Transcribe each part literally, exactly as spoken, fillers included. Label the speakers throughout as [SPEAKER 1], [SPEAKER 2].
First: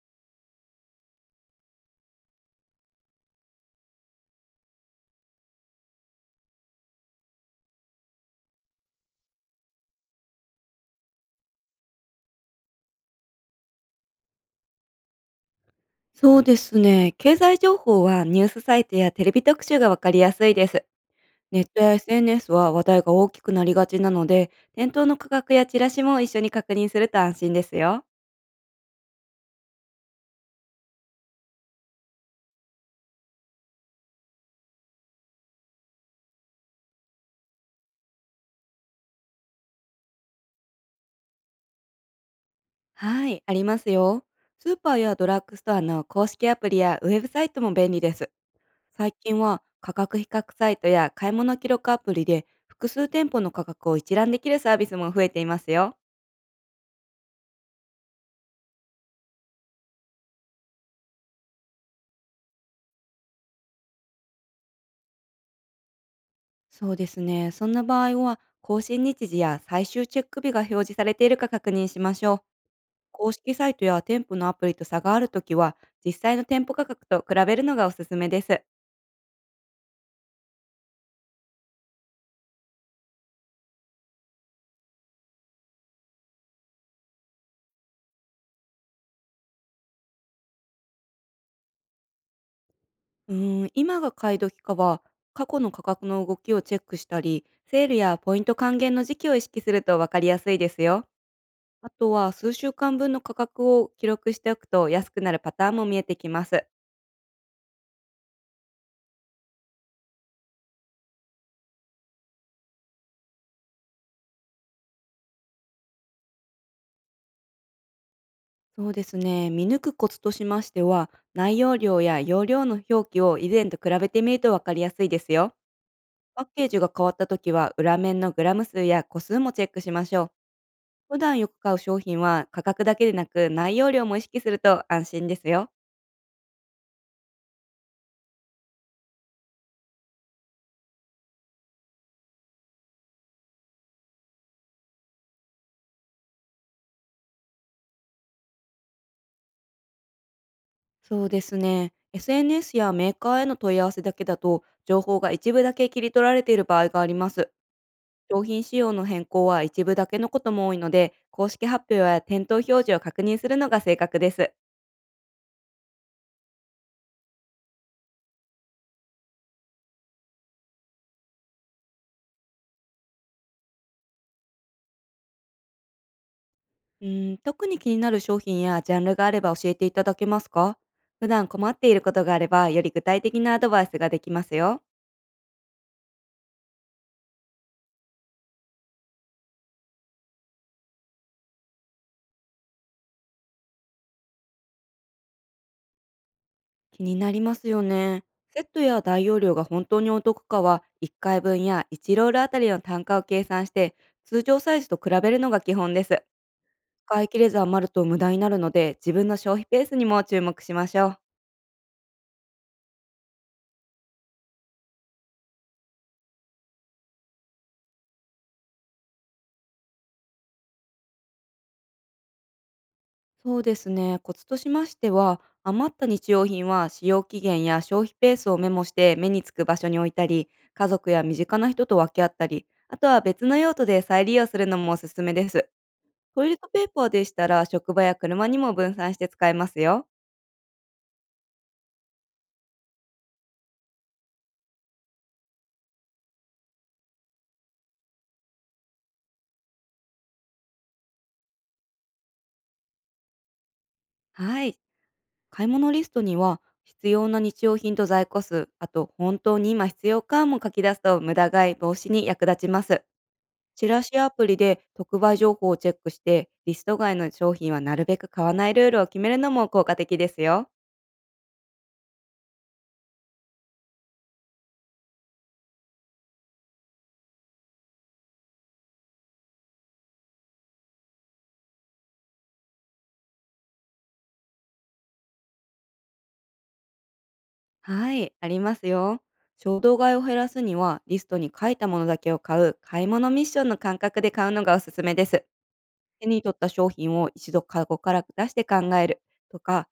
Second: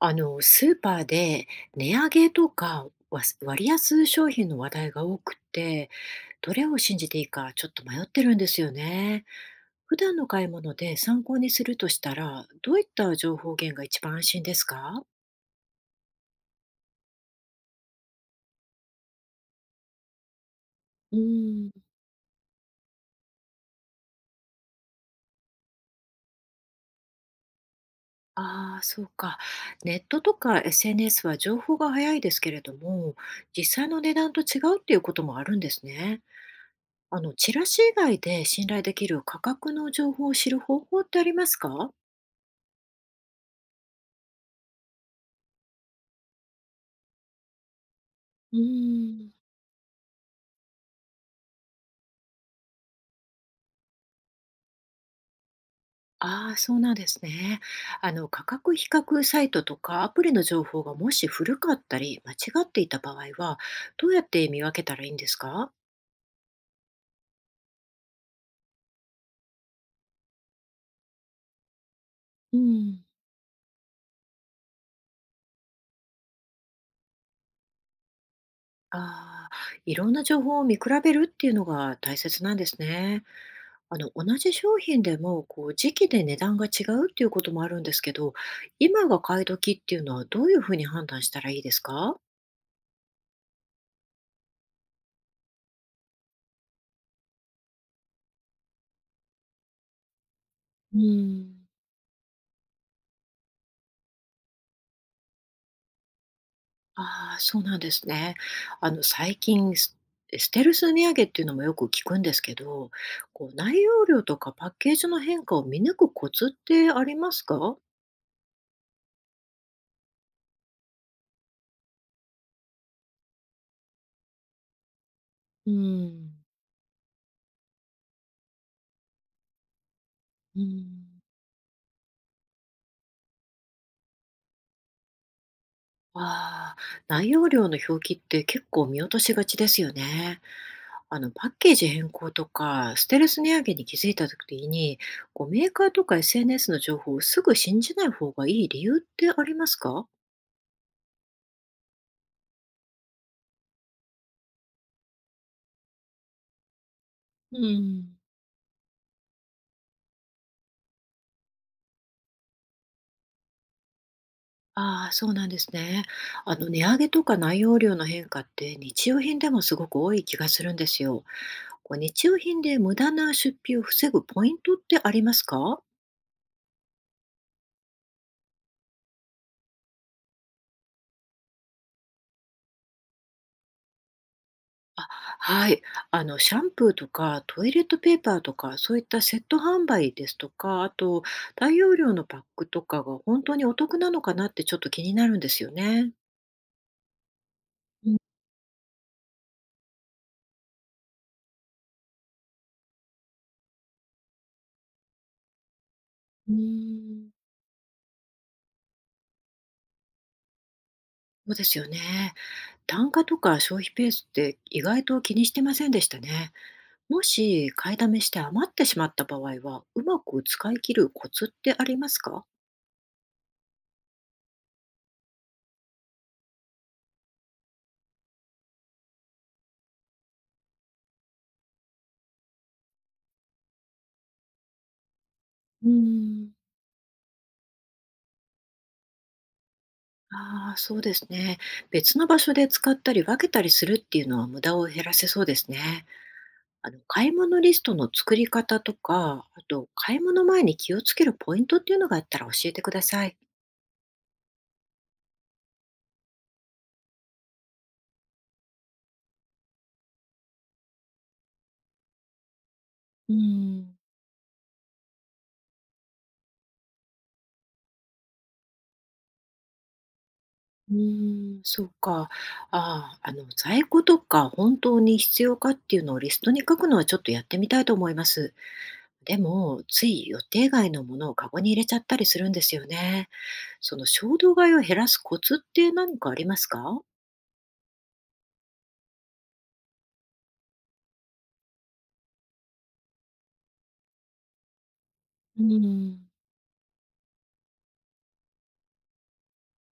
[SPEAKER 1] あの、スーパーで値上げとか、わす割安商品の話題が多くて、どれを信じていいかちょっと迷ってるんですよね。普段の買い物で参考にするとしたら、どういった情報源が一番安心ですか？
[SPEAKER 2] そうですね。経済情報はニュースサイトやテレビ特集がわかりやすいです。
[SPEAKER 1] う
[SPEAKER 2] ネッ
[SPEAKER 1] ん。
[SPEAKER 2] トや エスエヌエス は話題が大きくなりがちなので、店頭の価格やチラシも一緒に確認すると安心ですよ。
[SPEAKER 1] ああ、そうか。ネットとか エスエヌエス は情報が早いですけれども、実際の値段と違うっていうこともあるんですね。あの、チラシ以外で信頼できる価格の情報を知る方法ってありますか？
[SPEAKER 2] はい、ありますよ。スーパーやドラッグストアの公式アプリやウェブサイトも便利です。
[SPEAKER 1] う
[SPEAKER 2] 最
[SPEAKER 1] ーん。
[SPEAKER 2] 近は価格比較サイトや買い物記録アプリで複数店舗の価格を一覧できるサービスも増えていますよ。
[SPEAKER 1] ああ、そうなんですね。あの、価格比較サイトとかアプリの情報がもし古かったり間違っていた場合は、どうやって見分けたらいいんですか？
[SPEAKER 2] そうですね。そんな場合は、更新日時や最終チェック日が表示されているか確認しましょう。
[SPEAKER 1] うん。
[SPEAKER 2] 公式サイトや店舗のアプリと差があるときは、実際の店舗価格と比べるのがおすすめです。
[SPEAKER 1] ああ、いろんな情報を見比べるっていうのが大切なんですね。あの、同じ商品でも、こう、時期で値段が違うっていうこともあるんですけど、今が買い時っていうのはどういうふうに判断したらいいですか？
[SPEAKER 2] うーん、今が買い時かは、過去の価格の動きをチェックしたり、セールやポイント還元の時期を意識すると分かりやすいです
[SPEAKER 1] う
[SPEAKER 2] よ。
[SPEAKER 1] ん。
[SPEAKER 2] あとは、数週間分の価格を記録しておくと安くなるパターンも見えてきます。
[SPEAKER 1] ああ、そうなんですね。あの、最近、スステルス値上げっていうのもよく聞くんですけど、こう、内容量とかパッケージの変化を見抜くコツってありますか？
[SPEAKER 2] そうですね。見抜くコツとしましては、内容量や容量の表記を以前と比べてみるとわかりやすいですよ。
[SPEAKER 1] うん。
[SPEAKER 2] パッケージが変わった時は、裏面のグラム数や個数もチェックしましょう。
[SPEAKER 1] う
[SPEAKER 2] 普
[SPEAKER 1] ん。
[SPEAKER 2] 段よく買う商品は価格だけでなく内容量も意識すると安心ですよ。
[SPEAKER 1] ああ、内容量の表記って結構見落としがちですよね。あの、パッケージ変更とか、ステルス値上げに気づいた時に、こう、メーカーとか エスエヌエス の情報をすぐ信じない方がいい理由ってありますか？
[SPEAKER 2] そうですね。エスエヌエス やメーカーへの問い合わせだけだと、情報が一部だけ切り取られている場合があります。
[SPEAKER 1] うん。
[SPEAKER 2] 商品仕様の変更は一部だけのことも多いので、公式発表や店頭表示を確認するのが正確です。
[SPEAKER 1] ああ、そうなんですね。あの、値上げとか内容量の変化って日用品でもすごく多い気がするんですよ。こう日用品で無駄な出費を防ぐポイントってありますか？
[SPEAKER 2] うーん、特に気になる商品やジャンルがあれば教えていただけますか？普段困っていることがあれば、より具体的なアドバイスができますよ。
[SPEAKER 1] あ、はい。あの、シャンプーとかトイレットペーパーとか、そういったセット販売ですとか、あと、大容量のパックとかが本当にお得なのかなってちょっと気になるんですよね。
[SPEAKER 2] 気になりますよ
[SPEAKER 1] うん、
[SPEAKER 2] ね。セットや大容量が本当にお得かは、いっかいぶんやいちロールあたりの単価を計算して、通常サイズと比べるのが基本です。
[SPEAKER 1] う
[SPEAKER 2] 使
[SPEAKER 1] ん。
[SPEAKER 2] い切れず余ると無駄になるので、自分の消費ペースにも注目しましょう。
[SPEAKER 1] そうですよね。単価とか消費ペースって意外と気にしてませんでしたね。もし買いだめして余ってしまった場合は、うまく使い切るコツってありますか？
[SPEAKER 2] そうですね。コツとしましては、余った日用品は使用期限や消費ペースをメモして目につく場所に置いたり、家族や身近な人と分け合ったり、あとは別の用途で再利用するのもおすすめです。
[SPEAKER 1] うー
[SPEAKER 2] トイレ
[SPEAKER 1] ん。
[SPEAKER 2] ットペーパーでしたら職場や車にも分散して使えますよ。
[SPEAKER 1] ああー、そうですね。別の場所で使ったり分けたりするっていうのは無駄を減らせそうですね。あの、買い物リストの作り方とか、あと買い物前に気をつけるポイントっていうのがあったら教えてください。
[SPEAKER 2] はい。買い物リストには必要な日用品と在庫数、あと本当に今必要かも書き出すと無駄買い防止に役立ちます。
[SPEAKER 1] うー
[SPEAKER 2] チ
[SPEAKER 1] ん。
[SPEAKER 2] ラシアプリで特売情報をチェックして、リスト外の商品はなるべく買わないルールを決めるのも効果的ですよ。
[SPEAKER 1] うーん、そうか。ああ、あの、在庫とか本当に必要かっていうのをリストに書くのはちょっとやってみたいと思います。でも、つい予定外のものをカゴに入れちゃったりするんですよね。その衝動買いを減らすコツって何かありますか？
[SPEAKER 2] はい、ありますよ。衝動買いを減らすには、リストに書いたものだけを買う買い物ミッションの感覚で買うのがおすすめです。
[SPEAKER 1] う
[SPEAKER 2] 手
[SPEAKER 1] ん。
[SPEAKER 2] に取った商品を一度カゴから出して考えるとか、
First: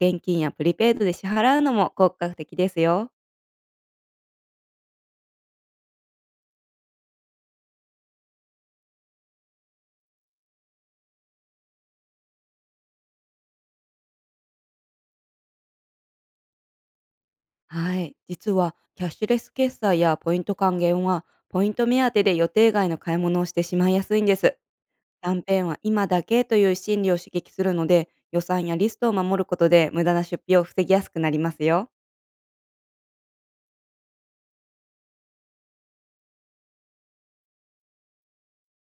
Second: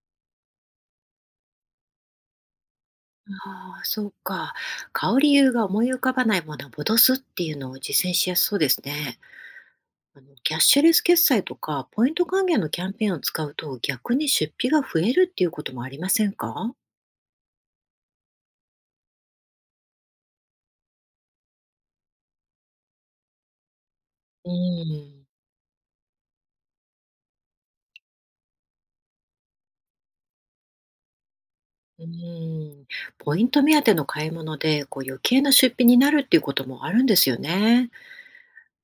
[SPEAKER 2] 現金やプリペイドで支払うのも効果的ですよ。
[SPEAKER 1] ああ、そうか。買う理由が思い浮かばないものを戻すっていうのを実践しやすそうですね。あのキャッシュレス決済とかポイント還元のキャンペーンを使うと逆に出費が増えるっていうこともありませんか？
[SPEAKER 2] はい、実はキャッシュレス決済やポイント還元は、ポイント目当てで予定外の買い物をしてしまいやすいんで
[SPEAKER 1] う
[SPEAKER 2] す。
[SPEAKER 1] ん、
[SPEAKER 2] キャンペーンは今だけという心理を刺激するので、予算やリストを守ることで無駄な出費を防ぎやすくなりますよ。
[SPEAKER 1] うん。ポイント目当ての買い物でこう余計な出費になるっていうこともあるんですよね。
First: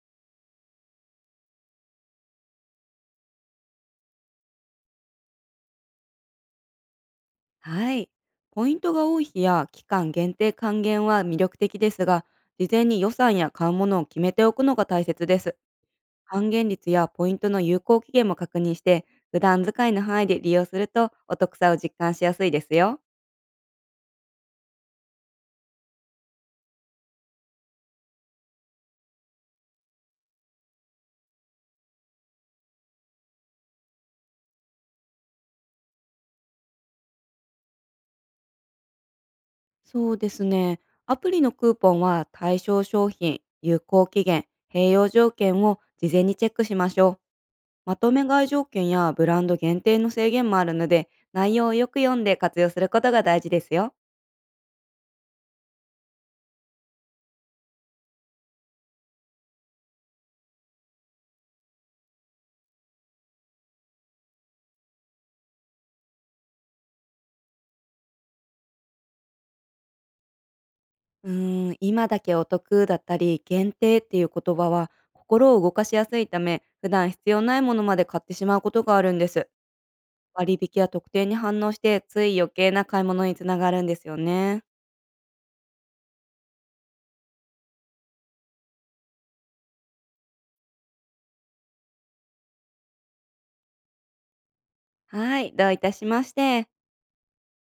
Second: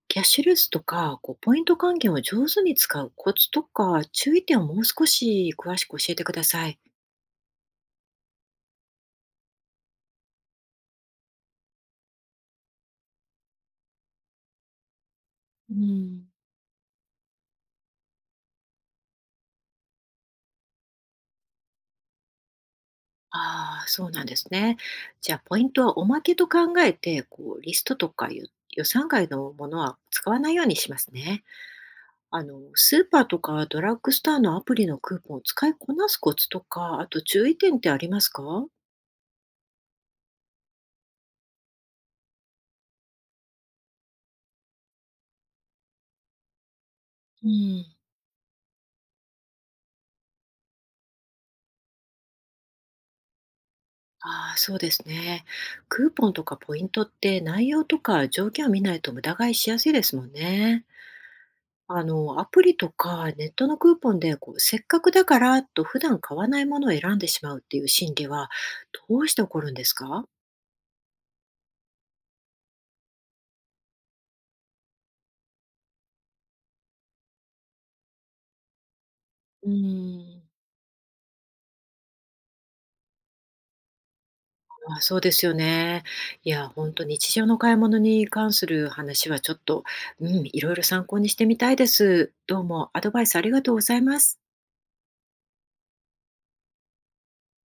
[SPEAKER 1] キャッシュレスとか、こうポイント還元を上手に使うコツとか、注意点をもう少し詳しく教えてください。
[SPEAKER 2] はい。ポイントが多い日や期間限定還元は魅力的ですが、事前に予算や買うものを決めておくのが大切です。
[SPEAKER 1] うん。
[SPEAKER 2] 還元率やポイントの有効期限も確認して、普段使いの範囲で利用するとお得さを実感しやすいですよ。
[SPEAKER 1] ああ、そうなんですね。じゃあ、ポイントはおまけと考えて、こうリストとか予予算外のものは使わないようにしますね。あの、スーパーとかドラッグストアのアプリのクーポンを使いこなすコツとか、あと注意点ってありますか？
[SPEAKER 2] そうですね。アプリのクーポンは対象商品、有効期限、併用条件を事前にチェックしましょう。
[SPEAKER 1] うん。
[SPEAKER 2] まとめ買い条件やブランド限定の制限もあるので、内容をよく読んで活用することが大事ですよ。
[SPEAKER 1] ああ、そうですね。クーポンとかポイントって内容とか条件を見ないと無駄買いしやすいですもんね。あの、アプリとかネットのクーポンでこう、せっかくだからと普段買わないものを選んでしまうっていう心理はどうして起こるんですか？
[SPEAKER 2] うーん、今だけお得だったり、限定っていう言葉は心を動かしやすいため、普段必要ないものまで買ってしまうことがあるんです。
[SPEAKER 1] うーん。
[SPEAKER 2] 割引や特典に反応して、つい余計な買い物につながるんですよね。
[SPEAKER 1] あ、そうですよね。いや、本当日常の買い物に関する話はちょっと、うん、いろいろ参考にしてみたいです。どうもアドバイスありがとうございます。
[SPEAKER 2] はい、どういたしまして。